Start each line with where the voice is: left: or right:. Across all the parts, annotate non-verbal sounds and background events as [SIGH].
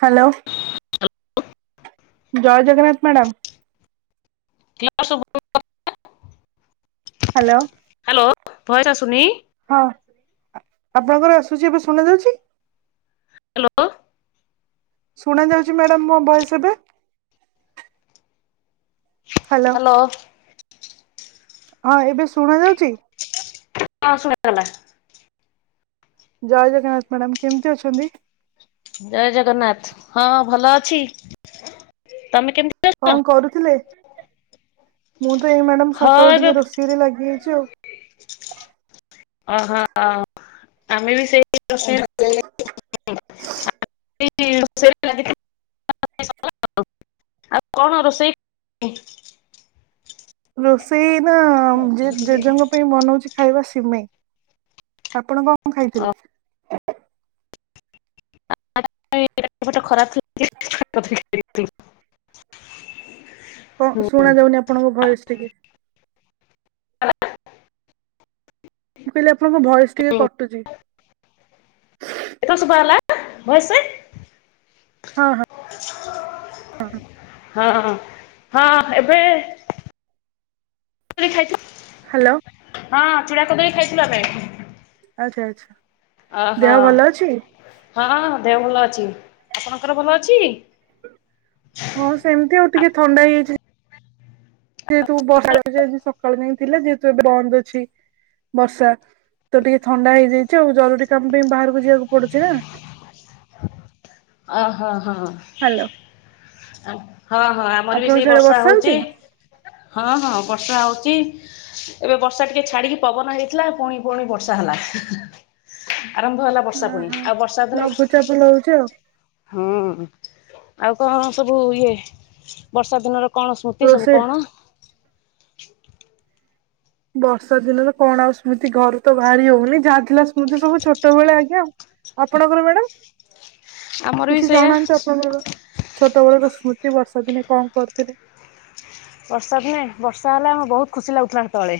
right: Hello.
left: Hello.
right: ଜୟ Jagannath madam.
left: [UNINTELLIGIBLE]
right: Hello.
left: Hello voice ଆସୁନି।
right: ହଁ ଆପଣଙ୍କର ଆସୁଛି ଏବେ ଶୁଣ ଯାଉଛି।
left: ହ୍ୟାଲୋ।
right: ଶୁଣା ଯାଉଛି ମ୍ୟାଡାମ ମୋ ଭଏସ ଏବେ ହ୍ୟାଲୋ ହଁ ଏବେ ଶୁଣା ଯାଉଛି?
left: ହଁ ଶୁଣାଗଲା।
right: ଜୟ ଜଗନ୍ନାଥ ମ୍ୟାଡ଼ାମ କେମିତି ଅଛନ୍ତି।
left: ଜୟ ଜଗନ୍ନାଥ ହଁ ଭଲ ଅଛି। ତମେ କେମିତି
right: କଣ
left: ଅଛ?
right: କରୁଥିଲେ ମୁଁ ତ ଏଇ ମ୍ୟାଡାମ
left: ହଁ
right: ସକାଳୁ
left: ଏବେ
right: ଟିକେ ରୋଷେଇରେ ଲାଗିଯାଇଛି ଆଉ
left: ଓହୋ ଆମେ ବି ସେଇ୍ [UNINTELLIGIBLE] [UNINTELLIGIBLE] ଆଉ କଣ ରୋଷେଇ
right: ରୋଷେଇ ନା ଜେଜେଙ୍କ ପାଇଁ ବନଉଛି ଖାଇବା ସିମେଇ। ଆପଣ କଣ ଖାଇଥିଲେ?
left: [INAUDIBLE]
right: କଣ ଶୁଣା ଯାଉନି ଆପଣଙ୍କ ଭଏସ୍ ଟିକେ? ମୁଁ କହିଲି ଆପଣଙ୍କ ଭଏସ୍ ଟିକେ କଟୁଚି।
left: ଏଥର ଶୁଭାଗଲା ଭଏସେ।
right: ହଁ ହଁ।
left: ହଁ ହଁ ଏବେ [UNINTELLIGIBLE] ଖାଇଛୁ
right: ହ୍ଯାଲୋ।
left: ହଁ ଚୂଡ଼ା କଦଳୀ ଖାଇଥିଲୁ ଆମେ।
right: ଆଛା ଆଛା।
left: ଅ ହ ହଁ ଦେହ ଭଲ ଅଛି ଆପଣଙ୍କର ଭଲ ଅଛି?
right: ହଁ ସେମିତି ଆଉ ଟିକେ ଥଣ୍ଡା ହେଇଯାଇଛି। ଯେହେତୁ ବର୍ଷା ରେ ସେ ଆଜି ସକାଳୁ ଏମିତି ଥିଲେ ଯେହେତୁ ଏବେ ବନ୍ଦ ଅଛି। ବର୍ଷା ତ ଟିକେ ଥଣ୍ଡା ହେଇଯାଇଛି ଆଉ ଜରୁରୀ କାମ ପାଇଁ ବାହାରକୁ ଯିବାକୁ ପଡୁଛି ନା।
left: ଆ ହା ହ।
right: ହାଲୋ
left: ହଁ ହଁ ଆମର ବି ସେଇ ବର୍ଷା ହଉଛି। ହଁ ହଁ ବର୍ଷା ହଉଚି। ଏବେ ବର୍ଷା ଟିକେ ଛାଡିକି ପବନ ହେଇଥିଲା ପୁଣି ପୁଣି ବର୍ଷା ହେଲା। ଆରମ୍ଭ ହେଲା ବର୍ଷା ପୁଣି ଆଉ ବର୍ଷା ଦିନ
right: ଭଲ ହେଉଛି ଆଉ।
left: ହୁଁ ଆଉ କଣ ସବୁ ଇଏ ବର୍ଷା ଦିନର କଣ ସ୍ମୃତି ସବୁ
right: ରୋଷେଇ
left: କଣ?
right: ବର୍ଷା ଦିନରେ କଣ ଆଉ ସ୍ମୃତି ଘରୁ ତ ବାହାରି ହେଉନି ଯାହାଥିଲା ସ୍ମୃତି ସବୁ ଛୋଟବେଳେ ଆଜ୍ଞା ଆଉ। ଆପଣଙ୍କର ମ୍ୟାଡାମ୍
left: ଆମର ବି
right: କିଛି
left: ସେଇଆ
right: ଜଣାନ୍ତୁ ଆପଣଙ୍କର? ଛୋଟ ବେଳ ର ସ୍ମୃତି ବର୍ଷା ଦିନେ କଣ କରୁଥିଲେ?
left: ବର୍ଷା ଦିନେ ବର୍ଷା ହେଲେ ଆମକୁ ବହୁତ୍ ଖୁସି ଲାଗୁଥିଲା ସେତେବେଳେ।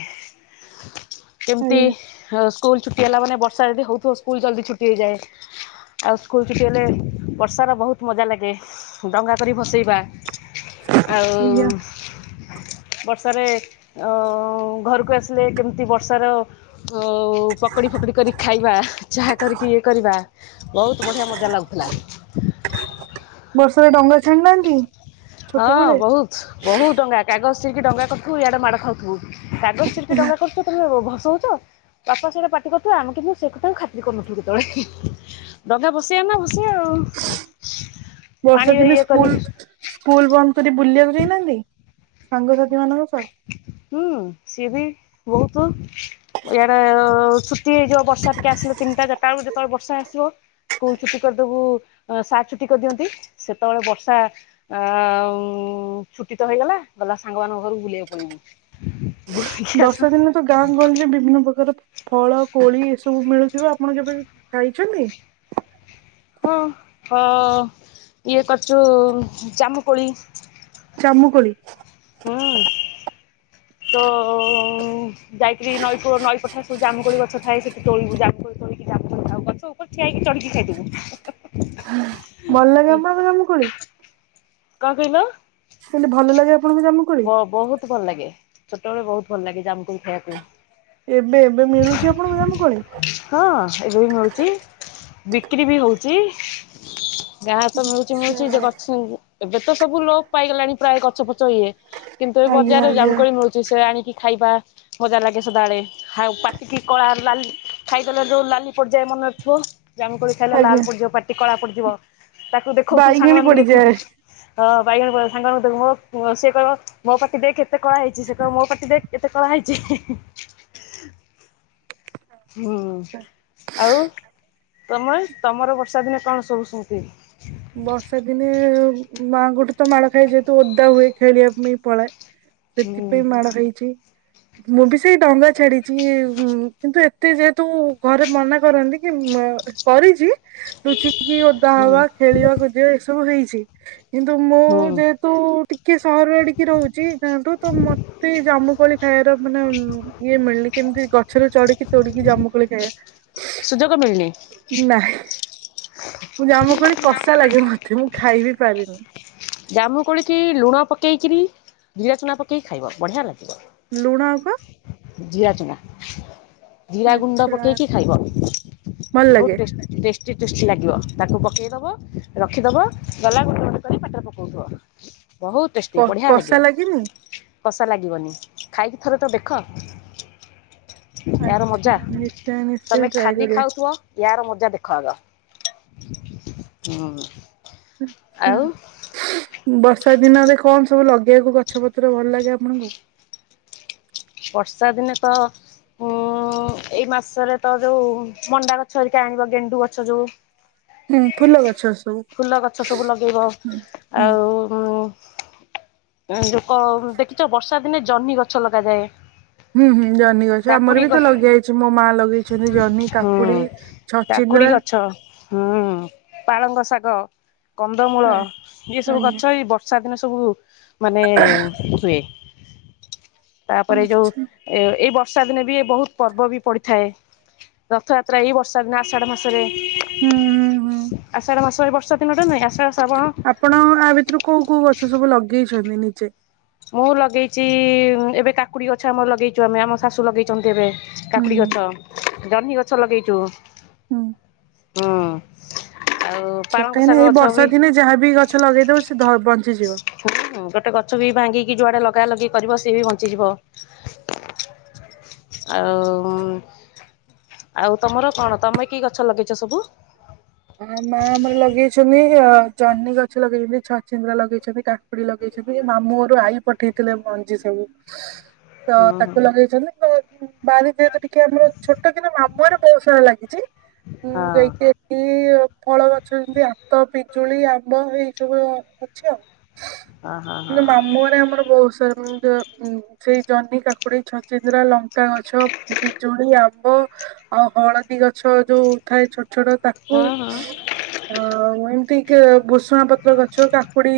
left: କେମିତି
right: ଆଜ୍ଞା
left: ହ ସ୍କୁଲ୍ ଛୁଟି ହେଲା ମାନେ ବର୍ଷା ଯଦି ହେଉଥିବ ସ୍କୁଲ୍ ଜଲଦି ଛୁଟି ହେଇଯାଏ। ଆଉ ସ୍କୁଲ୍ ଛୁଟି ହେଲେ ବର୍ଷା ର ବହୁତ ମଜା ଲାଗେ ଡଙ୍ଗା କରି ଭସେଇବା।
right: ଆଜ୍ଞା
left: ଆଉ ବର୍ଷାରେ ଓ ଘରକୁ ଆସିଲେ କେମିତି ବର୍ଷାର ହଉ ପକୁଡି ଫକୁଡି କରିକି ଖାଇବା ଚାହା କରିକି ଇଏ କରିବା। ବହୁତ୍ ବଢିଆ ମଜା ଲାଗୁଥିଲା।
right: ବର୍ଷାରେ ଡଙ୍ଗା ଛାଣି ନାହାନ୍ତି?
left: ହଁ ବହୁତ୍ ବହୁତ୍ ଡଙ୍ଗା କାଗଜ ଚିରିକି ଡଙ୍ଗା କରୁଥିବୁ ଇଆଡେ ମାଡ଼ ଖାଉଥିବୁ। କାଗଜ ଚିରିକ୍ ଡଙ୍ଗା କରିଥିବୁ। ତମେ ଭସଉଚ ବାପା ସେଇଟା ପାଟି କରୁଥିବେ ଆମେ କିନ୍ତୁ ସେ କଥାକୁ ଖାତିର୍ କରୁନଥିଲୁ କେତବେଳେ। ଡଙ୍ଗା ଭସେଆନା ଭସେଓ
right: ବର୍ଷା ଦିନେ ସ୍କୁଲ୍ ସ୍କୁଲ୍ ବନ୍ଦ କରି ବୁଲିବାକୁ ଯାଇନାହାନ୍ତି। ସାଙ୍ଗସାଥି ମାନଙ୍କ ସହ?
left: ହୁଁ ସିଏ ବି ବହୁତୁ ଇଆଡେ ଅ ଛୁଟି ହେଇଯିବ ବର୍ଷା ଟିକେ ଆସିବେ ତିନିଟାଚାରିଟା ବେଳୁ ଯେତେବେଳେ ବର୍ଷା ଆସିବ। ସ୍କୁଲ୍ ଛୁଟି କରିଦବୁ ସାର୍ ଛୁଟି କରିଦିଅନ୍ତି ସେତେବଳେ ବର୍ଷା ଆ ଉ ଛୁଟି ତ ହେଇଗଲା ଗଲା ସାଙ୍ଗମାନଙ୍କ ଘରକୁ ବୁଲିବାକୁ ପଳେଇବୁ। ବୁଲିକି ଆସୁ
right: ବର୍ଷା ଦିନେ ତ ଗାଁ ଗହଳିରେ ବିଭିନ୍ନ ପ୍ରକାର ଫଳ କୋଳି ଏ ସବୁ ମିଳୁଥିବ ଆପଣ କେବେ ଖାଇଛନ୍ତି?
left: ହଁ ହ ଇଏ କରିଛୁ ଜାମୁକୋଳି
right: ଚାମୁକୋଳି।
left: ହୁଁ
right: [UNINTELLIGIBLE]
left: ଯାଇଥିଲି ନଈ କୂଳ ନଈ ପଠାସକୁ ଜାମୁକୋଳି ଗଛ ଥାଏ ସେଠି ତୋଳିବୁ ଜାମୁକୋଳି ତୋଳିକି ଜାମୁକୋ ଆଉ ଗଛ ଉପରେ ଠିଆ ହେଇକି ଚଡିକି ଖାଇଦବୁ।
right: ଭଲ ଲାଗେ ଆପଣଙ୍କୁ ଜାମୁ କୋଳି?
left: କଣ କହିଲ।
right: ହିଲି ଭଲ ଲାଗେ ଆପଣଙ୍କୁ ଜାମୁ
left: ବ ବୋହୁତ ଭଲ ଲାଗେ ଛୋଟବେଳେ ବୋହୁତ ଭଲ ଲାଗେ ଜାମକୋଳି ଖାଇବା ପାଇଁ।
right: ଏବେ ଏବେ ମିଳୁଛି ଆପଣଙ୍କୁ ଜାମୁ କୋଳି?
left: ହଁ ଏବେ ବି ମିଳୁଚି ବିକ୍ରି ବି ହୋଉଚି। ଯାହା ତ ମିଳୁଛି ମିଳୁଛି ଯେ
right: ଆଚ୍ଛା
left: ଗଛ ଏବେ ଏବେ ତ ସବୁ ଲୋକ ପାଇଗଲାଣି ପ୍ରାୟ ଗଛ ଫଛ ଇଏ କିନ୍ତୁ ଏ
right: ଆଜ୍ଞା
left: ବଜାରେ ଜାମୁ
right: ଆଜ୍ଞା
left: କୋଳି ମିଳୁଚି ସେ ଆଣିକି ଖାଇବା ମଜା ଲାଗେ ସଦାବେଡଳେ। ଖାଉ ପାଟିକି କଳା ଲାଲି ଖାଇଦେଲେ ଯୋଉ ଲାଲି ପଡିଯାଏ। ମନରେ ଥିବ ଜାମୁ କୋଳି ଖାଇଲେ
right: ଆଜ୍ଞା
left: ଲାଲ ପଡିଯିବ ପାଟି କଳା ପଡିଯିବ ତାକୁ ଦେଖଉଥୁବୁ
right: ବାଇଗିଣୀ
left: ସାଙ୍ଗମାନଙ୍କୁ
right: ପଡିଯାଏ
left: ଦେଖଉଥୁ ହଁ ବାଇଗଣ ପଡିବ ସାଙ୍ଗ ମାନଙ୍କୁ କହିବ ମ ମୋ ସିଏ କହିବ ମୋ ପାଟି ଦେଖେ କେତେ କଳା ହେଇଛି ସେ କ ମୋ ପାଟି ଦେଖ କେତେ କଳା ହେଇଛି। ହେ ହେ ହୁଁ ଆଉ ତମେ ତମର ବର୍ଷା ଦିନେ କଣ ସବୁ ସେମିତି
right: ବର୍ଷା ଦିନେ ମା ଙ୍କ ଠୁ ତ ମାଡ଼ ଖାଏ ଯେହେତୁ ଓଦା ହୁଏ ଖେଳିବା ପାଇଁ ପଳାଏ।
left: ହୁଁ
right: ସେଥିପାଇଁ ମାଡ ଖାଇଛି ମୁଁ ବି ସେଇ ଡଙ୍ଗା ଛାଡିଛି ଉଁ କିନ୍ତୁ ଏତ ଯେହେତୁ ଘରେ ମନା କରନ୍ତି କି କରିଛି ଲୁଚିକି ଓଦା
left: ହୁଁ
right: ହବା ଖେଳିବା କୋଜିବା ଏସବୁ ହେଇଛି କିନ୍ତୁ ମୁଁ
left: ହୁଁ
right: ଯେହେତୁ ଟିକେ ସହର ଆଡିକି ରହୁଛି ଗାଁଠୁ ତ ମ ଏଇ ଜାମୁକୋଳି ଖାଇବାର ମାନେ ଇଏ ମିଳିନି କେମିତି ଗଛରେ ଚଦିକି ତୋଳିକି ଜାମୁକୋଳି ଖାଇବା [INAUDIBLE] ହ
left: ସୁଯୋଗ ମିଳିନି।
right: ନା ମୁଁ ଜାମୁ କୋଳି କଷା ଲାଗେ ମତେ ମୁଁ ଖାଇବି ପାରେନି।
left: ଜାମୁଁ କୋଳିକି ଲୁଣ ପକେଇକରି ଜିରା ଚଣା ପକେଇକି ଖାଇବ ବଢ଼ିଆ ଲାଗିବ।
right: ଲୁଣ ଆଉ କଁ?
left: ଜିରା ଚୁନା ଜିରା ଗୁଣ୍ଡ
right: ଆଚ୍ଛା
left: ପକେଇକି ଖାଇବ
right: ଭଲ
left: ବୋହୁତ
right: ଲାଗେ
left: ଟେଷ୍ଟି। ଟେଷ୍ଟି ଟେଷ୍ଟି ଲାଗିବ ତାକୁ ପକେଇ ଦବ ରଖିଦବ ଗଲା ଗୋଟେ ଗୋଟେ କରି ପାଟିରେ ପକଉଥିବ। ବଞହୁତ ଟେଷ୍ଟି ବଢ଼ିଆ
right: କଷା
left: ଲାଗିବ
right: ଲାଗେନି
left: କଷା ଲାଗିବନି ଖାଇକି ଥରେ ତ ଦେଖ। ୟାର
right: ଆଚ୍ଛା
left: ମଜା
right: ନିଶ୍ଚୟ ନିଶ୍ଚୟ
left: ତମେ
right: ଟ୍ରାଏ
left: ଖାଲି
right: କରିବା
left: ଖାଉ ଥିବ ୟାର ମଜା ଦେଖ ଆଗ।
right: ଆ ଛା।
left: ଆଉ
right: ବର୍ଷା ଦିନରେ କଣ ସବୁ ଲଗେଇବାକୁ ଗଛ ପତ୍ର ଭଲ ଲାଗେ ଆପଣଙ୍କୁ?
left: ବର୍ଷା ଦିନେ ତ ଉଁ ଏଇ ମାସରେ ତ ଯୋଉ ମଣ୍ଡା ଗଛ ହେରିକି ଆଣିବ ଗେଣ୍ଡୁ ଗଛ ଯୋଉ
right: ହ
left: ଫୁଲ ଗଛ ସବୁ ଲଗେଇବ।
right: ହୁଁ।
left: ଆଉ ଯୋଉ କ ଦେଖିଚ ବର୍ଷା ଦିନେ ଜହ୍ନି ଗଛ ଲଗାଯାଏ।
right: ହୁଁ ହୁଁ ଜନି ଗ ଛ ଆମର
left: କାକୁଡି
right: ବି
left: ଗ
right: ତ ଲଗେଇଆଇଚି ମୋ ମା ଲଗେଇଛନ୍ତି ଜହ୍ନି କାକୁଡି ଛଚିନ୍ଦ୍ରା
left: ଛ ହୁଁ ପାଳଙ୍ଗ ଶାଗ କନ୍ଦମୂଳ ଇଏ ସବୁ
right: ଆଜ୍ଞା
left: ଗଛ ଏଇ ବ ସଦିନ ସବୁ ମାନେ ହୁଏ। ପରେ ଯୋଉ
right: ଆଚ୍ଛା।
left: ଏ ଏଇ ବର୍ଷା ଦିନେ ବି ବହୁତ ପର୍ବ ବି ପଡିଥାଏ। ରଥଯାତ୍ରା ଏଇ ବର୍ଷା ଦିନ ଆଷାଢ ମାସରେ।
right: ହୁଁ ହୁଁ ହୁଁ।
left: ଆଷାଢ ମାସ ଏଇ ବର୍ଷା ଦିନରେ ନୁହେଁ ଆଷାଢ଼ ଶ୍ରାବଣ।
right: ଆପଣ ଆ ଭିତରୁ କୋଉ କୋଉ ଗଛ ସବୁ ଲଗେଇଛନ୍ତି ନିଜେ?
left: ମୁଁ ଲଗେଇଚି ଏବେ କାକୁଡି ଗଛ ଆମର ଲଗେଇଚୁ ଆମେ ଆମ ଶାଶୁ ଲଗେଇଚନ୍ତି ଏବେ।
right: ହୁଁ
left: କାକୁଡି ଗଛ ଜହ୍ନି ଗଛ ଲଗେଇଚୁ।
right: ହୁଁ।
left: ହୁଁ ଆଉ ପାଳଙ୍ଗ ଶାଗ ଗଛ ବି
right: ଯାହା ବିି ଗଛ ଲଗେଇଦବ ସେ ଧ ବଞ୍ଚିଯିବ।
left: ହୁଁ ଗୋଟେ ଗଛ ବି ଭାଙ୍ଗିକି ଯୁଆଡେ ଲଗା ଲଗି କରିବ ସିଏ ବି ବଞ୍ଚିଯିବ। ଆଉ ଆଉ ତମର କଣ ତମେ କି ଗଛ ଲଗେଇଚ ସବୁ?
right: ଆ ମା ଆମର ଲଗେଇଚନ୍ତି ଅ ଚାହ୍ନି ଗଛ ଲଗେଇଚନ୍ତି ଛ ଚିନ୍ଦ୍ରା ଲଗେଇଚନ୍ତି କାକୁୁଡି ଲଗେଇଚନ୍ତି ଏ ମାମୁଁଘରୁ ଆଈ ପଠେଇଥିଲେ ମଞ୍ଜି ସବୁ। ତ
left: ହୁଁ
right: ତାକୁ ଲଗେଇଚନ୍ତି ବାରି ଯେହେତୁ ଟିକେ ଆମର ଛୋଟ କିନ୍ତୁ ମାମୁଁରେ ବହୁତ ସାରା ଲାଗିଚି ଉଁ
left: ହୁଁ ହଁ
right: ଯାଇକି ଏ ଫଳ ଗଛ ଯେମତି ଆତ ପିଜୁଳି ଆମ୍ବ ଏଇ ସବୁ ଅଛି ଆଉ।
left: ହଁ ହଁ
right: କିନ୍ତୁ ମାମୁଁଘରେ ଆମର ବହୁତ ସାର ସେଇ ଜହ୍ନି କାକୁଡି ଛଚିନ୍ଦ୍ରା ଲଙ୍କା ଗଛ ବିିଜୁଳି ଆ ମ୍ବ ଆଉ ହଳଦୀ ଗଛ ଯୋଉ ଥାଏ ଛୋଟ ଛୋଟ
left: ହଁ ହୁଁ
right: ତାକୁ
left: ହୁଁ
right: ହଁ ଆ [UNINTELLIGIBLE] ଭୁଷୁଙ୍ଗା ପତ୍ର ଗଛ କାକୁଡି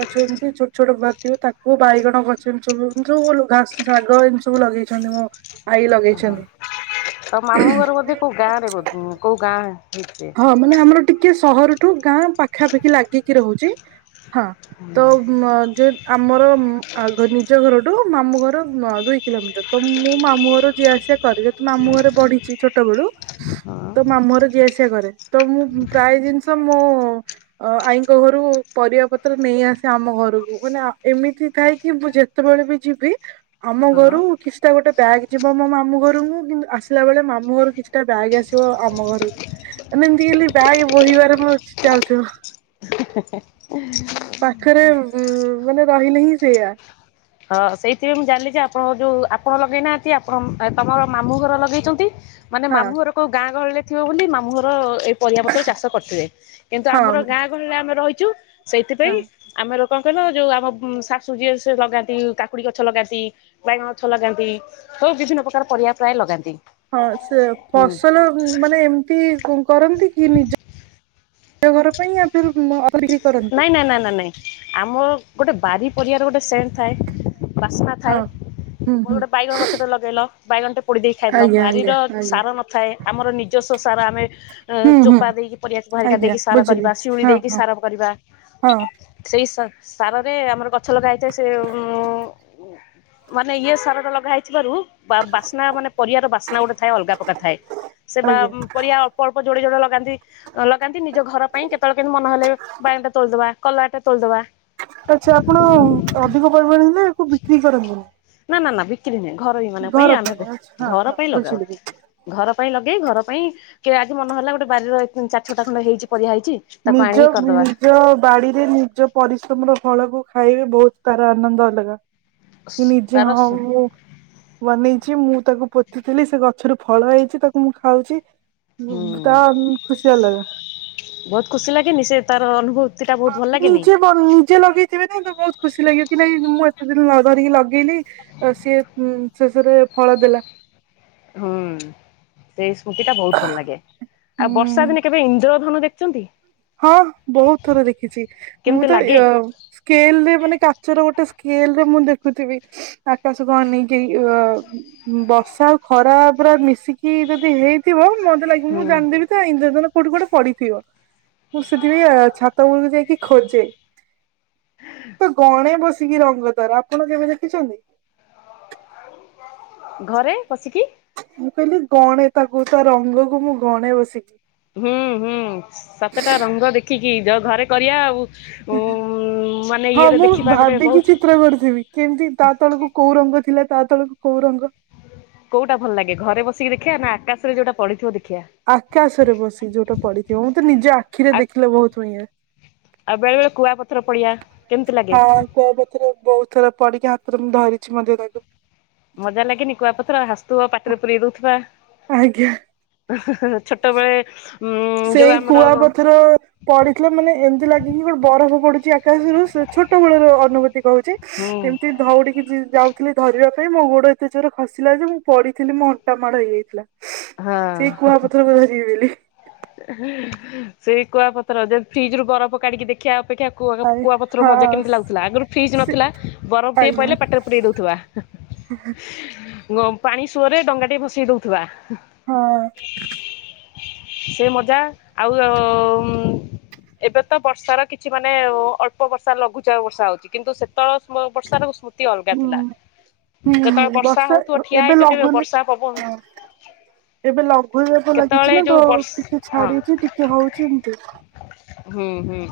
right: ଗଛ ଏମିତି ଛୋଟ ଛୋଟ ଭାଥିବ ତାକୁ କୋଉ ବାଇଗଣ ଗଛ ଏମିତି ସବୁ ସବୁ ଘା ଶାଗ ଏମିତି ସବୁ ଲଗେଇଛନ୍ତି ମୋ ଆଈ
left: ଓହୋ
right: ଲଗେଇଛନ୍ତି।
left: ତ ମାମୁଁ ଘର ବୋଧେ କୋଉ ଗାଁ ରେ ବୋ କୋଉ ଗାଁ ହେଇ
right: [UNINTELLIGIBLE] ଆମର ଟିକେ ସହରଠୁ ଗାଁ ପାଖାପାଖି ଲାଗିକି ରହୁଚି। ହଁ ତ ଯେ ଆମର ମ ଆ ନିଜ ଘରଠୁ ମାମୁ ଘର ଦୁଇ କିଲୋମିଟର ତ ମୁଁ ମାମୁଁ ଘର ଯିଏ ଆସିବା କରେ। ଯେତୁ ମାମୁଁଘରେ ବଢିଚି ଛୋଟ ବେଳୁ ତ ମାମୁଁଘର ଯିଏ ସିଆ କରେ। ତ ମୁଁ ପ୍ରାୟ ଜିନିଷ ମୋ ଅ ଆଈଙ୍କ ଘରୁ ପରିବା ପତ୍ର ନେଇ ଆସେ ଆମ ଘରକୁ। ମାନେ ଏମିତି ଥାଏ କି ମୁଁ ଯେ ତେବେଳେ ବି ଯିବି ଆମ
left: ହଁ ହଁ
right: ଘରୁ କିଛିଟା ଗୋଟେ ବ୍ୟାଗ୍ ଯିବ ମୋ ମାମୁଁ ଘରକୁ କିନ୍ତୁ ଆସିଲା ବେଳେ ମାମୁଁ ଘରୁ କିଛି ଏ ବ୍ୟାଗ୍ ଆସିବ ଆମ ଘରକୁ। ଏମିତି ହେଲି ବ୍ୟାଗ୍ ବହିବାରେ ମୋର ଚାଉଥିବ। ପାଖରେ ଉ ମାନେ ରହିଲେ ହିଁ ସେୟା।
left: ହଁ ସେଇଥିପାଇଁ ମୁଁ ଜାଣିଲିଯେ ଆପଣ ଯୋଉ ଆପଣ ଲଗେଇନାହାନ୍ତି ଆପଣ ତମର ମାମୁଁ ଘର ଲଗେଇଚନ୍ତି। ମାନେ
right: ହଁ
left: ମାମୁଁ ଘରକୁ ଗାଁ ଗହଳିରେ ଥିବ ବୋଲି ମାମୁଁଘର ଏ ପରିବାପତ୍ର ଚାଷ କରିିବଥିଲେ କିନ୍ତୁ
right: ହଁ
left: ଆମର ଗାଁ ଗହଳିରେ ଆମେ ରହିଚୁ
right: ହଁ।
left: ସେଇଥିପାଇଁ ଆମର କଣ କହିଲ ଯୋଉ ଆମ ଶାଶୁ ଯିଏ ସିଏ ଲଗାନ୍ତି। କାକୁଡ଼ି ଗଛ ଲଗାନ୍ତି ବାଇଗଣ ଗଛ ଲଗାନ୍ତି ସବୁ ବିଭିନ୍ନ ପ୍ରକାର ପରିବା ପ୍ରାୟ ଲଗାନ୍ତି।
right: ହଁ ସେ
left: ହୁଁ।
right: ଫସଲ ମାନେ ଏମିତି କରନ୍ତିକି ନିଜ ନିଜଘର ପାଇଁ ଆ ବିକ୍ରି କରନ୍ତି?
left: ନ ନା ନା ନାଇଁ। ଆମର ଗୋଟେ ବାରି ପରିଆର ଗୋଟେ ସେଣ୍ଡ ଥାଏ ବାସ୍ନା
right: ହଁ
left: ଥାଏ
right: ହୁଁ
left: ମୋର
right: ହୁଁ
left: ଗୋଟେ ବାଇଗଣ ଗଛଟେ ଲଗେଇଲ। ବାଇଗଣଟେ ପୋଡ଼ି ଦେଇ ଖାଇଦେଲ
right: ଆଜ୍ଞା ଆଜ୍ଞା
left: ବାରିର
right: ଆଜ୍ଞା।
left: ସାର ନଥାଏ ଆମର ନିଜସ୍ୱ ସାର ଆମେ ଉଁ
right: ହୁଁ ହୁଁ
left: ଚୋପା ଦେଇକି ପରିବାକୁ ବାହାରିକା
right: ଆଜ୍ଞା
left: ଦେଇକି ସାର
right: ବୁଝିଲି
left: କରିବା ଶିଉଳି
right: ହଁ
left: ଦେଇକି
right: ହଁ
left: ସାର କରିବା
right: ହଁ
left: ସେଇ ସା ସାରରେ ଆମର ଗଛ ଲଗା ହେଇଥାଏ ସେ ଉ ମାନେ ଇଏ ସାରଟା ଲଗା ହେଇଥିବାରୁ ବା ବାସ୍ନା ମାନେ ପରିବର ବାସ୍ନା ଗୋଟେ ଥାଏ ଅଲଗା ପ୍ରକାର ଥାଏ ସେ ବା
right: ଆଜ୍ଞା।
left: ପରିଆ ଅଳ୍ପ ଜୋଡ଼ି ଜୋଡ଼ା ଲଗାନ୍ତି ଲଗାନ୍ତି ନି ଯୋଉ ଘର ପାଇଁ କେତେବେଳେ କେମିତି ମନେ ହେଲେ ବାଇଗଣଟେ ତୋଳିଦବା କଲରାଟା ତୋଳିଦବା
right: ଆଚ୍ଛା ଆପଣ ଅଧିକ ପରିମାଣ ହେଲେ ଏହାକୁ ବିକ୍ରି କରନ୍ତୁନି?
left: ନା ନା ନା ବିକ୍ରି ନୁହେଁ ଘର ମାନଙ୍କ ପାଇଁ ଆମେ
right: ଆଚ୍ଛା ହଁ
left: ଘର
right: ହଁ
left: ପାଇଁ
right: ବୁଝିଲି ବୁଝିଲି।
left: ଲଗାହଉଚି। ଘର ପାଇଁ ଲଗେଇ ଘର ପାଇଁ କି ଆଜି ମନହେଲା ଗୋଟେ ବାରିର ଚାରି ଛୋଟା ଖଣ୍ଡ ହେଇଚି ପରିବା ହେଇଚି
right: ନିଜ ନିଜ ବାଡ଼ିରେ ନିଜ ପରିଶ୍ରମର ଫଳକୁ ଖାଇବେ ବହୁତ୍ ତାର ଆନନ୍ଦ ଅଲଗା। କି
left: ତାର
right: ନିଜେ
left: ହୁଁ
right: ହଉ ବନେଇଛି ମୁଁ ତାକୁ ପୋତିଥିଲି ସେଗଛରୁ ଫଳ ହେଇଚି ତାକୁ ମୁଁ ଖାଉଚି। ହୁଁ ତଖୁସି ଅଲଗା।
left: ବହୁତ୍ ଖୁସି ଲାଗେନି ସେ ତାର ଅନୁଭୂ
right: ହଁ ନିଜେ ରୁ ନିଜେ ଲଗେଇଥିବେନା ତବହୁତ ଖୁସି ଲାଗିବ କି ନାଇଁ ମୁଁ ଏତେ ଦିନ ଧରିକି ଲଗେଇଲି ସିଏ ଉ ଶେଷରେ ଫଳ ଦେଲା।
left: ହୁଁ। ସେଇ ସ୍ମୃତିଟା ବହୁତ୍ ଭଲ ଲାଗେ
right: ଉଁ
left: ଆଉ ବର୍ଷା ଦିନେ କେବେ ଇନ୍ଦ୍ର ଧନ ଦେଖିଚନ୍ତି?
right: ହଁ ବହୁତ୍ ଥର ଦେଖିଛି
left: କେମିତି
right: ମୁଁତ
left: ଲାଗେ
right: ୟ ସ୍କେଲରେ ମାନେ କାଚର ଗୋଟେ ସ୍କେଲରେ ମୁଁ ଦେଖୁଥିବି ଆକାଶ କଣ ନେଇଯାଇ ଅ ବର୍ଷା ଆଉ ଖରା ପୁରା ମିଶିକି ଯଦି ହେଇଥିବ ମତେ ଲାଗି
left: ହୁଁ
right: ମୁଁ ଜାଣି ଦେଲିତ ଇନ୍ଦ୍ରଧନୁ କୋଉଠି ଗୋଟେ ପଡିଥିବ। ମୁଁ ସେଥିପାଇଁ ଛାତ ଉପରକୁ ଯାଇକି ଖୋଜେ। ତ ଗଣେ ବସିକି ରଙ୍ଗ ଦ୍ୱାରା ଆପଣ କେବେ ଦେଖିଛନ୍ତି?
left: ଘରେ ପସିକି।
right: ମୁଁ କହିଲି ଗଣେ ତାକୁ ତାରଙ୍ଗକୁ ମୁଁ ଗଣେ ବସିକି।
left: ହୁଁ ହୁଁ ସାତଟା ରଙ୍ଗ ଦେଖିକି ଯ ଘରେ କରିବା ଆଉ। ଉ ମାନେ
right: ହଁ
left: ଇଏରେ
right: ମୁଁ
left: ଦେଖିବା ଗୋଟେ
right: ଭାବିକି
left: ବହୁତ
right: ଚିତ୍ର କରିଥିବି। ଯେମିତି ତା ତଳକୁ କୋଉ ରଙ୍ଗ ଥିଲା ତା ତଳକୁ କୋଉ ରଙ୍ଗ।
left: କୋଉଟା ଭଲ ଲାଗେ ଘରେ ବସିକି ଦେଖିବା ନା ଆକାଶରେ ଯୋଉଟା ପଡ଼ିଥିବ ଦେଖିବା।
right: ଆକାଶରେ ବସି ଯୋଉଟା ପଡ଼ିଥିବ ମୁଁ ତ ନିଜେ ଆଖିରେ
left: ଆଉ
right: ଦେଖିଲେ ବହୁତ୍ ବଢ଼ିଆ
left: ଆଉ ବେଳେ ବେଳେ କୁଆପଥର ପଡ଼ିଆ କେମିତି ଲାଗେ?
right: କୁଆପଥାର ବହୁତ ଥର ପଡିକି ହାତରେ ମୁଁ ଧରିଛି ମଧ୍ୟ ତାକୁ।
left: ମଜା ଲାଗେନି କୁଆପଥର ହାସଥୁବ ପାଟିରେ ପୁରେଇ ଦଉଥିବା।
right: ଆଜ୍ଞା।
left: ଛୋଟବେଳେ। ଉଁ ଯୋଉ
right: ସେଇ
left: ଆମର ହୁଁ
right: କୁଆପଥର। ପଡିଥିଲା ମାନେ ଏମିତି ଲାଗେ କିି ଗୋଟେ ବରଫ ପଡୁଛି ଆକାଶରୁ ଛୋଟ ବେଳର ଅନୁଭୂତି କହୁଛି। ଏମତି। ଧଉଡିକି ଯାଉଥିଲି ଧରିବା ପାଇଁ ମୋ ଗୋଡ ଏତେ ଜୋର ଖସିଥିଲି ଯେ ମୁଁ ପଡିଥିଲି ମୋ ଅଣ୍ଟା ମାଡ଼ ହେଇଯାଇଥିଲା।
left: ହଁ
right: ସେଇ କୁଆ ପଥରକୁ ଧରିବି ବୋଲି।
left: ସେଇ କୁଆପଥର ଯେ ଫ୍ରିଜରୁ ବରଫ କାଢିକି ଦେଖିବା ଅପେକ୍ଷା କୁଆ
right: ଆରେ
left: କୁଆପଥରରୁ ମଜା
right: ହଁ
left: କେମିତି ଲାଗୁଥିଲା ଆଗରୁ ଫ୍ରିଜ୍
right: ସେ
left: ନଥିଲା ବରଫଟିଏ ପଡ଼ିଲେ ପାଟରେ ପୁରେଇ ଦେଉଥିବା।
right: ହୁ।
left: ପାଣି ସୁଅରେ ଡଙ୍ଗାଟି ଭସେଇ ଦେଉଥିବା।
right: ହଁ।
left: ସେ ମଜା ଆଉ ଏବେ ତ ବର୍ଷାର କିଛି ମାନେ ଅଳ୍ପ ବର୍ଷା ଲଘୁଚାପ ବର୍ଷା ହଉଛି କିନ୍ତୁ ସେତେବେଳେ ସମୟର ବର୍ଷା ଅତି ଅଲଗା
right: ହୁଁ
left: ଥିଲା
right: ହୁଁ
left: ଯେତେବେଳେ
right: ହୁଁ
left: ବର୍ଷା ହଉଥିବ ଠିଆ
right: ଏବେ
left: ହେଇଛ କେବେ
right: ଲଘୁନି
left: ବର୍ଷା ପବନ।
right: ହଁ ଏବେ ଲଘୁଚାପ ଲାଗିଛି
left: କେତେବେଳେ
right: ନା ତ
left: ଯୋଉ ବର୍ଷ
right: ଟିକେ
left: ହଁ
right: ଛାଡିଛି ଟିକେ ହଉଛି ଏମତି।
left: ହୁଁ ହୁଁ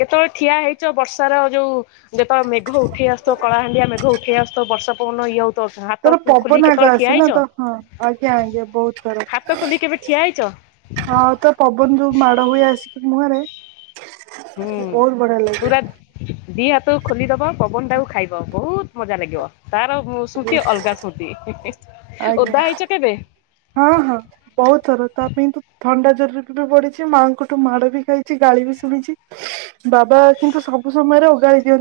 left: କେତେବେଳେ ଠିଆ ହେଇଛ ବର୍ଷାର ଯୋଉ ଯେତେବେଳେ ମେଘ ଉଠେଇ ଆସୁଥିବ କଳାହାଣ୍ଡିଆ ମେଘ ଉଠେଇ ଆସୁଥିବ ବର୍ଷା ପବନ ଇଏ ହଉଥିବ ହାତ
right: ଧର
left: ଖୋଲିକି
right: ପବନ ଆଗ
left: କେତେବେଳେ ଠିଆ
right: ଆସିଲା
left: ହେଇଛ
right: ନା ତ ହଁ ଆଜ୍ଞା ଆଜ୍ଞା ବହୁତ ଥର।
left: ହାତ ଖୋଲି କେବେ ଠିଆ ହେଇଛ?
right: ହଁ ତ ପବନ ଯୋଉ ମାଡ ହୁଏ ଆସିକି ମୁହଁରେ।
left: ହୁଁ
right: ବହୁତ ବଢିଆ ଲାଗେ।
left: ପୁରା ଦି ହାତ ଖୋଲିଦବ ପବନଟାକୁ ଖାଇବ ବହୁତ ମଜା ଲାଗିବ ତାର। ସ୍ମୃତି ଅଲଗା ସ୍ମୃତି
right: ଆଜ୍ଞା
left: ଓଦା ହେଇଛ କେବେ?
right: ହଁ ହଁ। ବହୁତ ଥର ତା ପାଇଁ ତୁ ଥଣ୍ଡା ଜରରେ ବି ପଡିଛି ମାଆଙ୍କଠୁ ମାଡ ବି ଖାଇଛି ଗାଳି ବି ଶୁଣିଛି। ବାବା କିନ୍ତୁ ସବୁ ସମୟରେ ଓଗାଳି ଦିଅନ୍ତି।